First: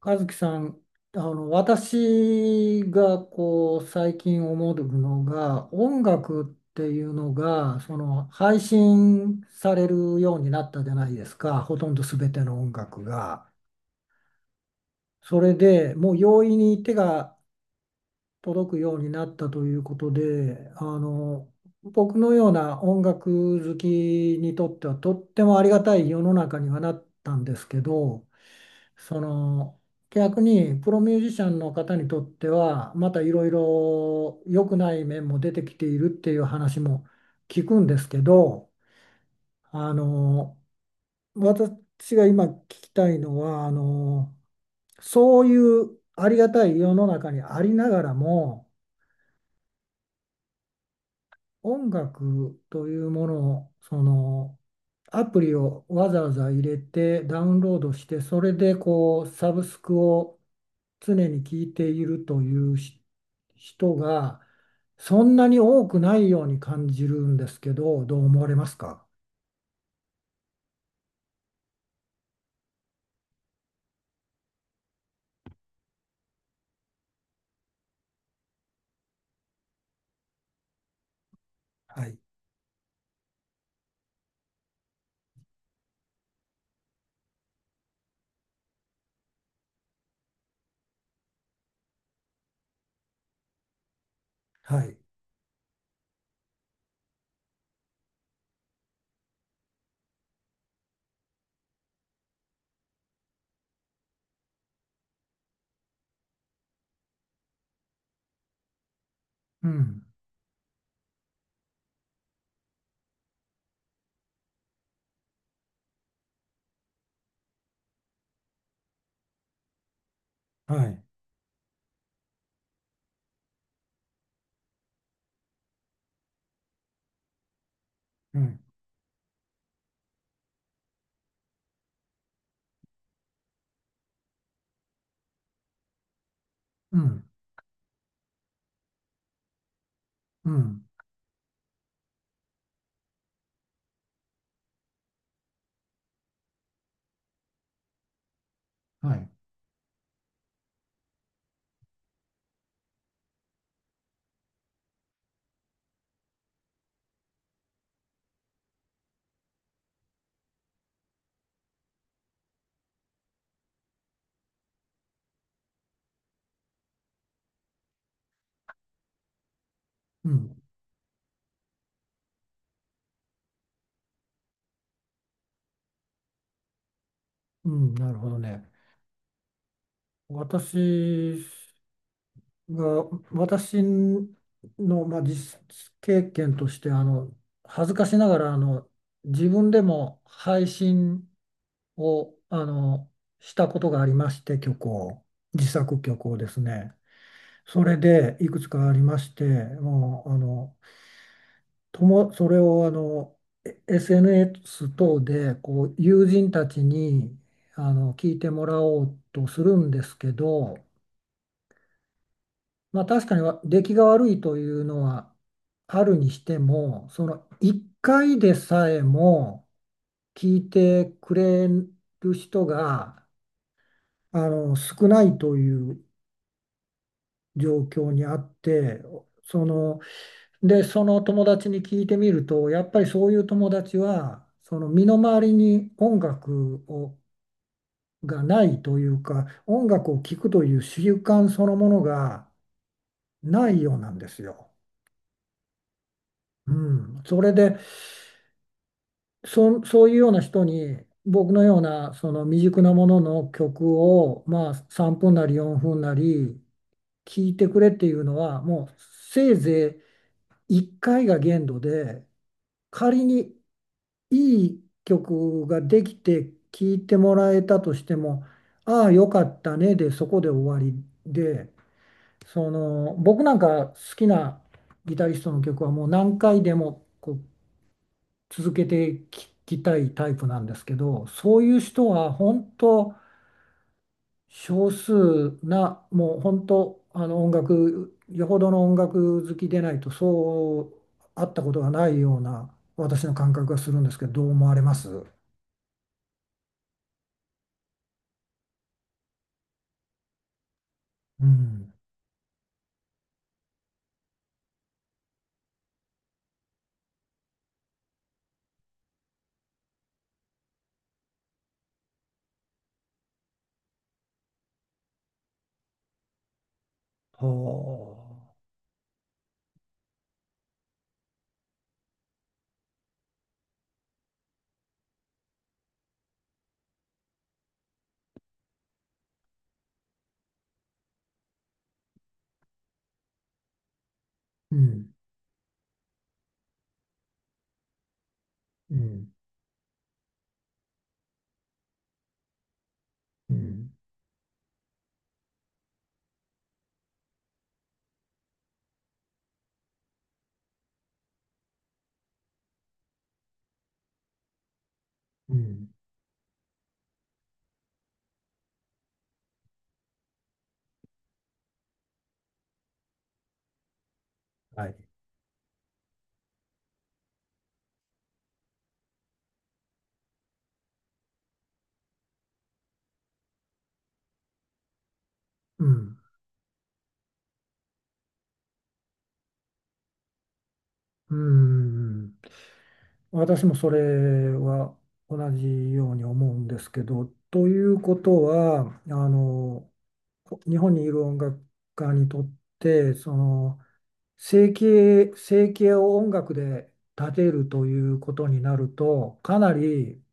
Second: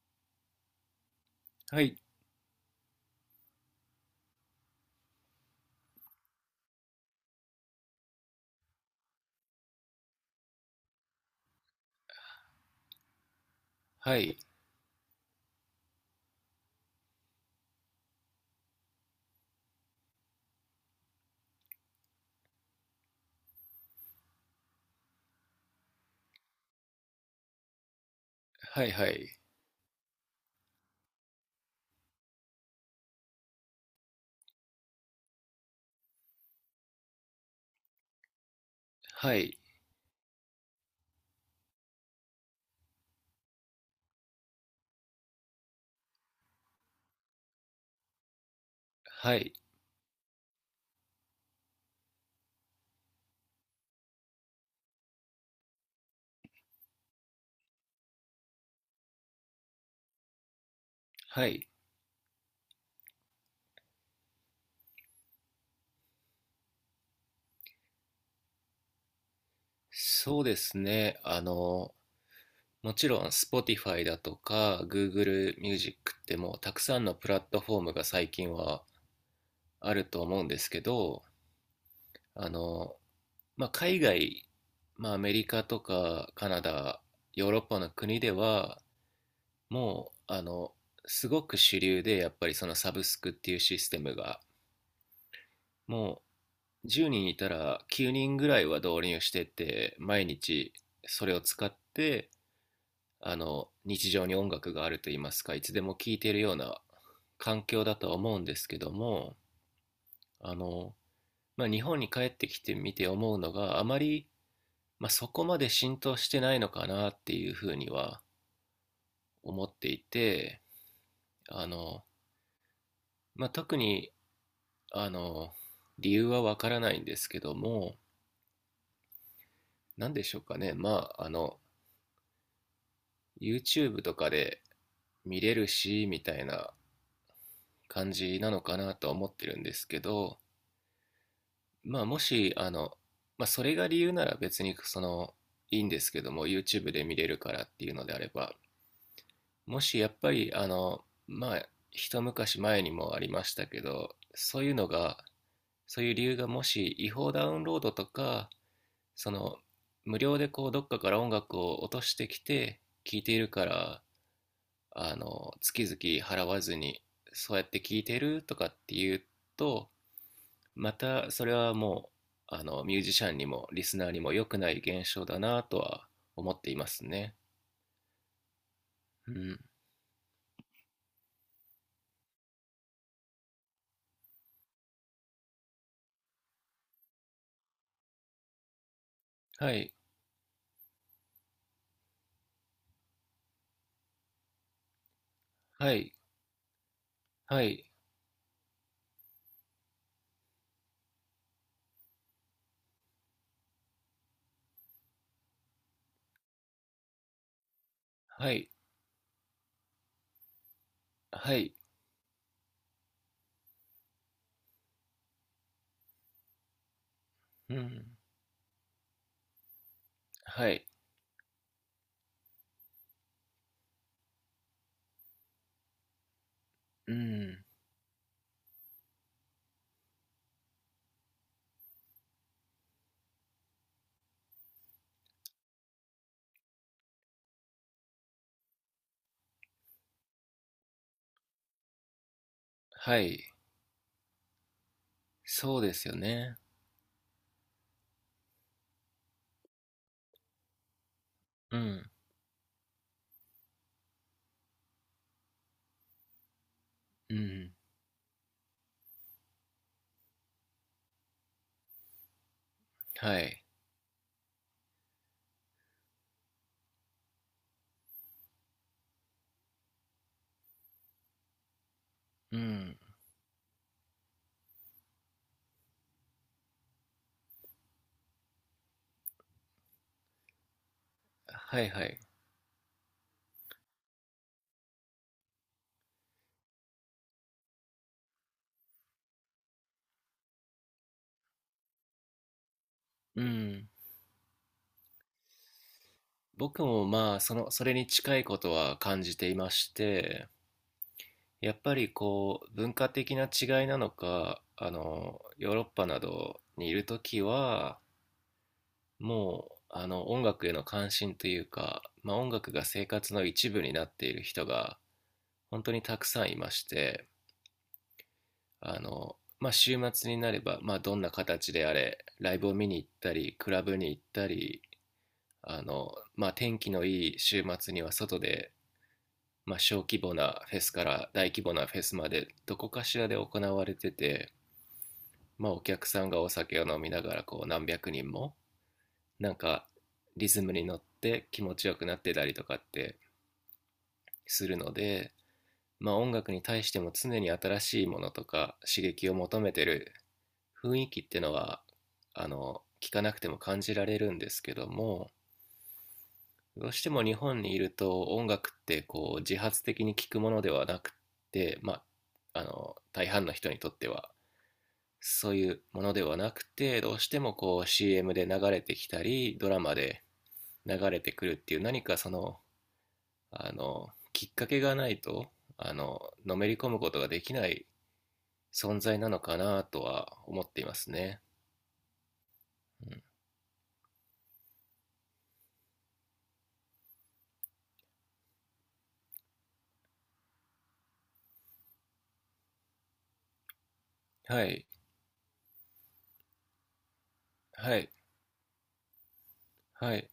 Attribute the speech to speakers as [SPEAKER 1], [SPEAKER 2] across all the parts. [SPEAKER 1] 和樹さん、
[SPEAKER 2] はい、
[SPEAKER 1] 私がこう最近思うのが音楽っていうのがその配信されるようになったじゃないですか、ほとんど全ての音楽が。
[SPEAKER 2] はい、
[SPEAKER 1] それでもう容易に手が届くようになったということで、僕のような音楽好きにとってはとってもありがたい世の中にはなったんですけど。
[SPEAKER 2] はい、は
[SPEAKER 1] そ
[SPEAKER 2] い、
[SPEAKER 1] の逆にプロミュージシャンの方にとってはまたいろいろ良くない面も出てきているっていう話も聞くんですけど、
[SPEAKER 2] はい、
[SPEAKER 1] あの私が今聞きたいのは、そういうありがたい世の中にありながらも
[SPEAKER 2] はい、
[SPEAKER 1] 音楽というものを、アプリをわざわざ入れてダウンロードして、それでこうサブスクを常に
[SPEAKER 2] は
[SPEAKER 1] 聴
[SPEAKER 2] い。
[SPEAKER 1] いているというし人がそんなに多くないように感じるんですけど、どう思われますか？
[SPEAKER 2] そうですね。もちろん Spotify だとか Google Music ってもうたくさんのプラットフォームが最近はあると思うんですけど、
[SPEAKER 1] はい、
[SPEAKER 2] あの、まあ、海外、まあ、アメリカとかカナダ、ヨーロッパの国ではもう、すごく主流でやっぱりそのサブスクっていうシステムが
[SPEAKER 1] はい、
[SPEAKER 2] も10人いたら9人ぐらいは導入してって毎日それを使って、日常に音楽があると言いますか、いつでも聴いているような環境だとは思うんですけども、
[SPEAKER 1] うん、
[SPEAKER 2] あの、まあ、日本に帰ってきてみて思うのがあまり、まあ、そこまで浸透してないのかなっていうふうには思っていて、
[SPEAKER 1] はい、
[SPEAKER 2] あの、まあ、特にあの理由はわからないんですけども、
[SPEAKER 1] うん、
[SPEAKER 2] 何でしょうかね、まあYouTube とかで見れるしみたいな
[SPEAKER 1] うん、
[SPEAKER 2] 感じなのかなとは思ってるんですけど、
[SPEAKER 1] うん、
[SPEAKER 2] まあ、もしまあ、それが理由なら別にそのいいんですけども、 YouTube で見れるからっていうのであれば、
[SPEAKER 1] はい、
[SPEAKER 2] もしやっぱりまあ一昔前にもありましたけど、そういうのが、そういう理由がもし違法ダウンロードとか、その無料でこうどっかから音楽を落としてきて聴いているから、月々払わずに、そうやって聞いてるとかって言うと、
[SPEAKER 1] うん、
[SPEAKER 2] またそれはもう、ミュージシャンにもリスナーにも良くない現象だなとは思っていますね。
[SPEAKER 1] うん、なるほどね。
[SPEAKER 2] うん。
[SPEAKER 1] 私が私の、まあ、実経験として、恥ずかしながら自
[SPEAKER 2] は
[SPEAKER 1] 分で
[SPEAKER 2] い、
[SPEAKER 1] も配信をしたことがありまして、曲を、自
[SPEAKER 2] は
[SPEAKER 1] 作
[SPEAKER 2] い、
[SPEAKER 1] 曲をですね、
[SPEAKER 2] は
[SPEAKER 1] そ
[SPEAKER 2] い、
[SPEAKER 1] れでいくつかありまして、もうあのともそれをあのえ SNS 等でこう友人たちに聞いて
[SPEAKER 2] は
[SPEAKER 1] も
[SPEAKER 2] い、
[SPEAKER 1] らおうとするんですけど、
[SPEAKER 2] はい、
[SPEAKER 1] まあ確かにわ出来が悪いというのはあるにしても、その
[SPEAKER 2] う
[SPEAKER 1] 1
[SPEAKER 2] ん、
[SPEAKER 1] 回でさえも聞い
[SPEAKER 2] はい、
[SPEAKER 1] てくれる人が少ないという
[SPEAKER 2] うん、
[SPEAKER 1] 状況にあって、その、その友達に聞いてみると、やっぱりそういう友達は、その身の回りに音楽をがないというか、音楽を聴くという習慣そのものが
[SPEAKER 2] はい、
[SPEAKER 1] ないようなんですよ。
[SPEAKER 2] そうですよね。
[SPEAKER 1] うん、それで、そう、そういうような人に僕の
[SPEAKER 2] う
[SPEAKER 1] よう
[SPEAKER 2] ん、
[SPEAKER 1] なその未熟なものの曲をまあ3分なり4分なり
[SPEAKER 2] う
[SPEAKER 1] 聞いて
[SPEAKER 2] ん、
[SPEAKER 1] くれっていうのはもうせいぜい1回が限度で、仮
[SPEAKER 2] は
[SPEAKER 1] に
[SPEAKER 2] い、
[SPEAKER 1] いい曲ができて聞いてもらえたとしてもああよかったねでそこで終わりで、
[SPEAKER 2] う
[SPEAKER 1] そ
[SPEAKER 2] ん、
[SPEAKER 1] の僕なんか好きなギタリストの曲はもう何回でもこう続けて聞きたいタイプなんですけど、そういう
[SPEAKER 2] はい、は
[SPEAKER 1] 人
[SPEAKER 2] い、
[SPEAKER 1] は本当少数な、もう本当音楽、よほどの音楽好きでないとそう会ったことがないような私の
[SPEAKER 2] う
[SPEAKER 1] 感覚が
[SPEAKER 2] ん。
[SPEAKER 1] するんですけど、どう思われます？
[SPEAKER 2] 僕もまあ、その、それに近いことは感じていまして、
[SPEAKER 1] う
[SPEAKER 2] やっ
[SPEAKER 1] ん。
[SPEAKER 2] ぱりこう文化的な違いなのか、ヨーロッパなどにいるときはもう、音楽への関心というか、まあ、音楽が生活の一部になっている人が本当にたくさんいまして、
[SPEAKER 1] はあ。
[SPEAKER 2] あの、まあ、週末になれば、まあ、どんな形であれライブを見に行ったりクラブに行ったり、まあ、天気のいい週末には外で、まあ、小規模なフェスから大規模なフェスまでどこかしらで行われてて。
[SPEAKER 1] うん。
[SPEAKER 2] まあ、お客さんがお酒を飲みながら、こう何百人も
[SPEAKER 1] うん。
[SPEAKER 2] なんかリズムに乗って気持ちよくなってたりとかって
[SPEAKER 1] うん。
[SPEAKER 2] するので、まあ、音楽に対しても常に新しいものとか刺激を求めてる雰囲気っていうのは、聞かなくても感じられるんですけども、
[SPEAKER 1] うん。
[SPEAKER 2] どうしても日本にいると音楽ってこう自発的に聴くものではなくて、まあ、大半の人にとっては
[SPEAKER 1] はい。
[SPEAKER 2] そういうものではなくて、どうしてもこう CM で流れてきたり、ドラマで流れてくるっていう何かその、きっかけがないと、
[SPEAKER 1] う
[SPEAKER 2] あ
[SPEAKER 1] ん。
[SPEAKER 2] の、のめり込むことができない存在なのかなとは思っています
[SPEAKER 1] う
[SPEAKER 2] ね。
[SPEAKER 1] ん。
[SPEAKER 2] うん、
[SPEAKER 1] 私もそれは同じように思うんですけど、ということは、あの、日本にいる音楽家にとって、
[SPEAKER 2] は
[SPEAKER 1] 生
[SPEAKER 2] い、
[SPEAKER 1] 計、生計を音楽で立てると
[SPEAKER 2] は
[SPEAKER 1] い
[SPEAKER 2] い、
[SPEAKER 1] うことになると、かな
[SPEAKER 2] は
[SPEAKER 1] り
[SPEAKER 2] い。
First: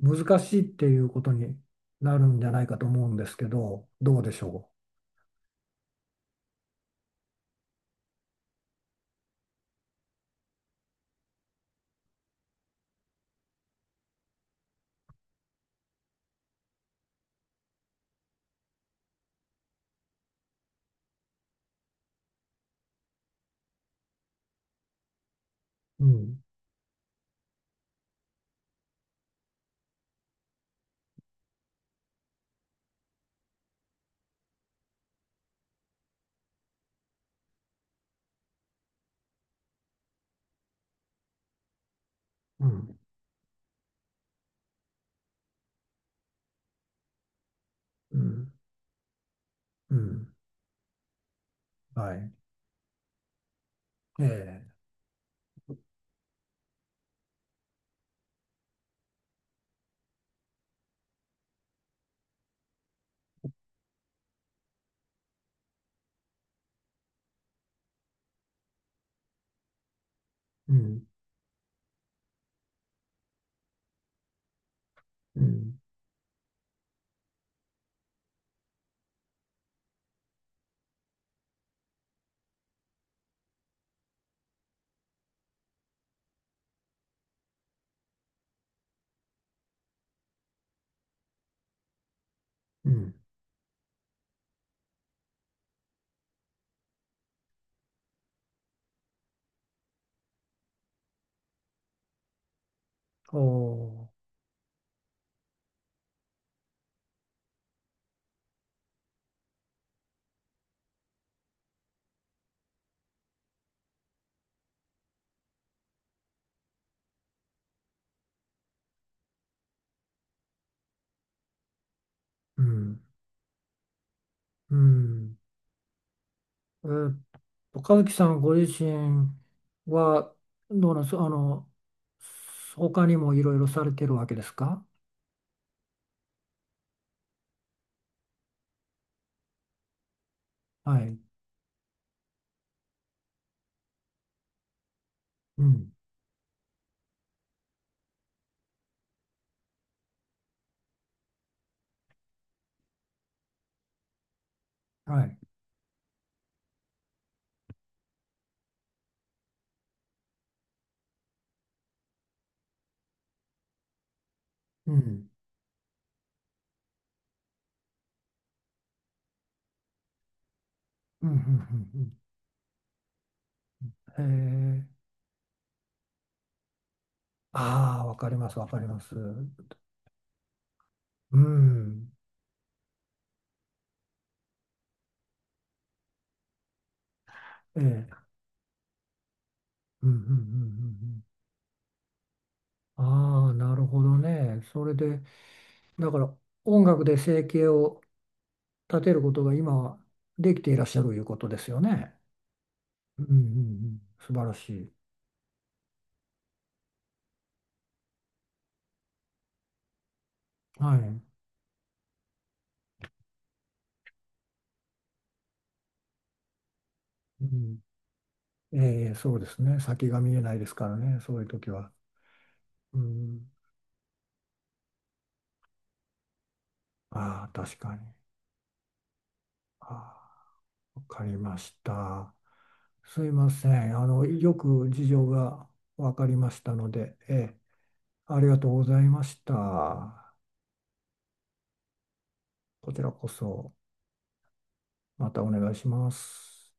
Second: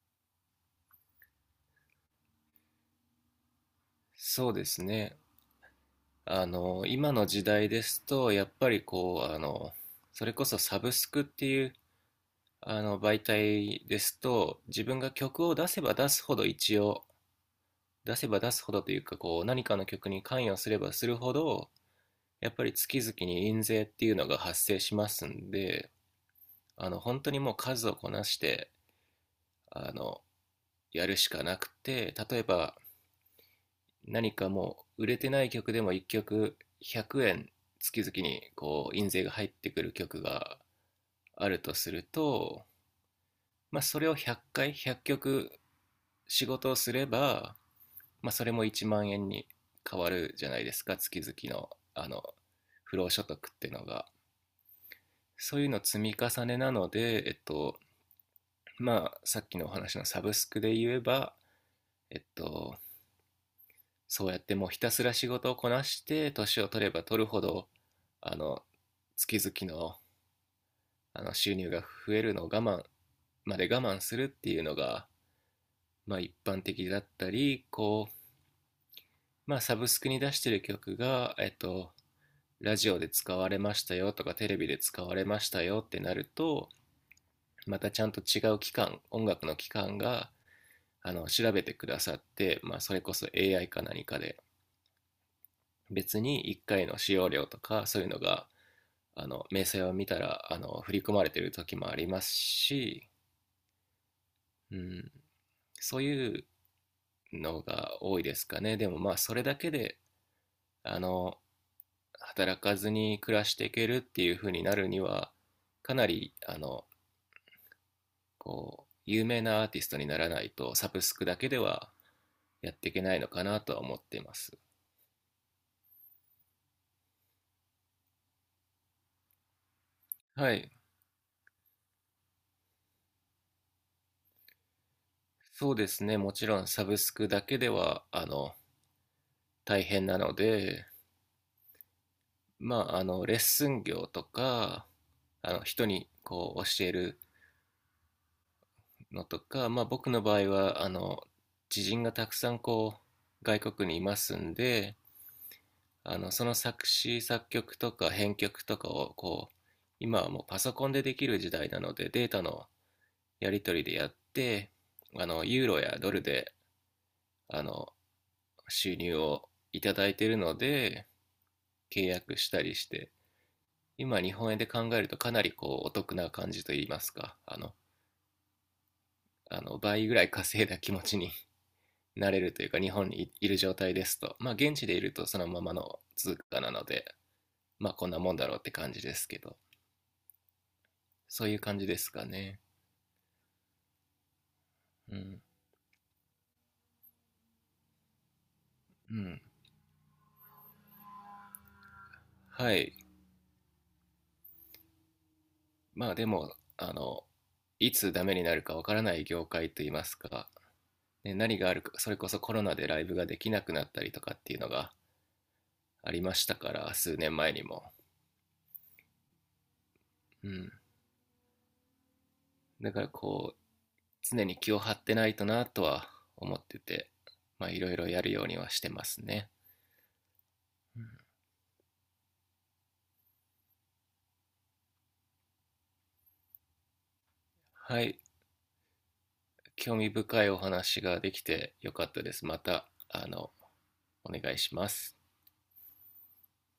[SPEAKER 1] 難しいっていうことになるんじゃないかと思うんですけど、どうでし
[SPEAKER 2] そうで
[SPEAKER 1] ょ
[SPEAKER 2] すね。今の時代ですと、やっぱりこう、それこそサブスクっていう、媒体ですと、自分が曲を出せば出すほど一応、出せば出すほどというかこう何かの曲に関与すればするほどやっぱり月々に印税っていうのが発生しますんで、
[SPEAKER 1] う？うん、
[SPEAKER 2] 本当にもう数をこなして、あのやるしかなくて、例えば何かもう売れてない曲でも1曲100円月々にこう印税が入ってくる曲があるとする
[SPEAKER 1] う
[SPEAKER 2] と、
[SPEAKER 1] ん、
[SPEAKER 2] まあ、それを100回100曲仕事をすれば、
[SPEAKER 1] う
[SPEAKER 2] まあ、それ
[SPEAKER 1] ん、
[SPEAKER 2] も1万円に
[SPEAKER 1] う
[SPEAKER 2] 変わ
[SPEAKER 1] ん、
[SPEAKER 2] るじゃないですか、月々の
[SPEAKER 1] はい。
[SPEAKER 2] 不労所得っていうのが。
[SPEAKER 1] ええ、
[SPEAKER 2] そういうの積み重ねなので、まあ、さっきのお話のサブスクで言えば、えっと、そうやってもうひたすら仕事をこなして年を取れば取るほど、あの月々の
[SPEAKER 1] うん、
[SPEAKER 2] 収入が増えるのを我慢、まで我慢するっていうのが、
[SPEAKER 1] うん、
[SPEAKER 2] まあ、一般的だったり、こう、まあ、サブスクに出してる曲が、ラジオで使われましたよとかテレビで使われましたよってなると、またちゃんと違う機関、音楽の機関が調べてくださって、まあ、
[SPEAKER 1] う
[SPEAKER 2] それ
[SPEAKER 1] ん。
[SPEAKER 2] こそ AI か何かで別に1回の使用料とかそういうのが明細を見たら振り込まれてる時もありますし、
[SPEAKER 1] お
[SPEAKER 2] うん、そういうのが多いですかね。でもまあそれだけであの働かずに暮らしていけるっていう風になるには、かなりこう、有名なアーティストにならないと、サブスクだけでは
[SPEAKER 1] ー、う
[SPEAKER 2] やっていけ
[SPEAKER 1] ん、
[SPEAKER 2] ないのかなとは思っています。
[SPEAKER 1] うん。えーっ和樹さんご自身は、
[SPEAKER 2] はい。
[SPEAKER 1] どうなんですか、あの、他にもいろいろされてるわけですか？
[SPEAKER 2] そうですね。もちろんサブスクだけでは、大変なので、
[SPEAKER 1] はい。
[SPEAKER 2] まあ、レッスン業とか、
[SPEAKER 1] う
[SPEAKER 2] 人
[SPEAKER 1] ん。
[SPEAKER 2] にこう教えるのとか、まあ僕の場合は、知人がたくさんこう、外国にいますんで、
[SPEAKER 1] はい。
[SPEAKER 2] その作詞、作曲とか編曲とかをこう、今はもうパソコンでできる時代なのでデータのやり取りでやって、
[SPEAKER 1] うん。
[SPEAKER 2] ユーロやドルで、あの収入をいただいているので、
[SPEAKER 1] うん。うん。う
[SPEAKER 2] 契
[SPEAKER 1] ん、
[SPEAKER 2] 約したりして、今
[SPEAKER 1] う
[SPEAKER 2] 日本円で
[SPEAKER 1] ん、へ
[SPEAKER 2] 考え
[SPEAKER 1] え。
[SPEAKER 2] るとかなりこうお得な感じといいますか、
[SPEAKER 1] ああ、わかります、わかります。う
[SPEAKER 2] あの倍ぐらい稼いだ気持ちに
[SPEAKER 1] ん。
[SPEAKER 2] なれるというか、日本にいる状態ですと、まあ現地でいるとそのままの通貨なので、まあ
[SPEAKER 1] え
[SPEAKER 2] こんな
[SPEAKER 1] え。
[SPEAKER 2] もんだろうって感じですけど、
[SPEAKER 1] うん。うん。うん。うん、
[SPEAKER 2] そういう感じですかね。
[SPEAKER 1] ああ、なるほどね。それ
[SPEAKER 2] う
[SPEAKER 1] で、
[SPEAKER 2] ん。
[SPEAKER 1] だから音楽で生計を立て
[SPEAKER 2] う
[SPEAKER 1] るこ
[SPEAKER 2] ん。
[SPEAKER 1] とが今はできていらっしゃるということですよね。
[SPEAKER 2] はい。
[SPEAKER 1] うん。うん。うん、素晴らしい。
[SPEAKER 2] まあでも、いつダメになるかわからない業界といいますか
[SPEAKER 1] はい。
[SPEAKER 2] ね、何があるか、それこそコロナでライブができなくなったりとかっていうのがありましたから、数年
[SPEAKER 1] う
[SPEAKER 2] 前に
[SPEAKER 1] ん、
[SPEAKER 2] も。
[SPEAKER 1] ええ、そうですね。先が見え
[SPEAKER 2] う
[SPEAKER 1] ないで
[SPEAKER 2] ん。
[SPEAKER 1] すからね、そういう時は。
[SPEAKER 2] だ
[SPEAKER 1] う
[SPEAKER 2] から
[SPEAKER 1] ん。
[SPEAKER 2] こう、常に気を張ってないとなとは思ってて、
[SPEAKER 1] ああ、
[SPEAKER 2] まあ
[SPEAKER 1] 確
[SPEAKER 2] いろ
[SPEAKER 1] か
[SPEAKER 2] い
[SPEAKER 1] に。
[SPEAKER 2] ろやるようにはしてますね。
[SPEAKER 1] あ
[SPEAKER 2] う
[SPEAKER 1] あ、わ
[SPEAKER 2] ん、
[SPEAKER 1] かりました。すいません。あの、よく事情がわかりましたので、ええ、
[SPEAKER 2] はい。
[SPEAKER 1] ありがとうございまし
[SPEAKER 2] 興味
[SPEAKER 1] た。
[SPEAKER 2] 深いお話ができてよかったです。また、
[SPEAKER 1] こちらこそ、
[SPEAKER 2] お願いします。
[SPEAKER 1] またお願いします。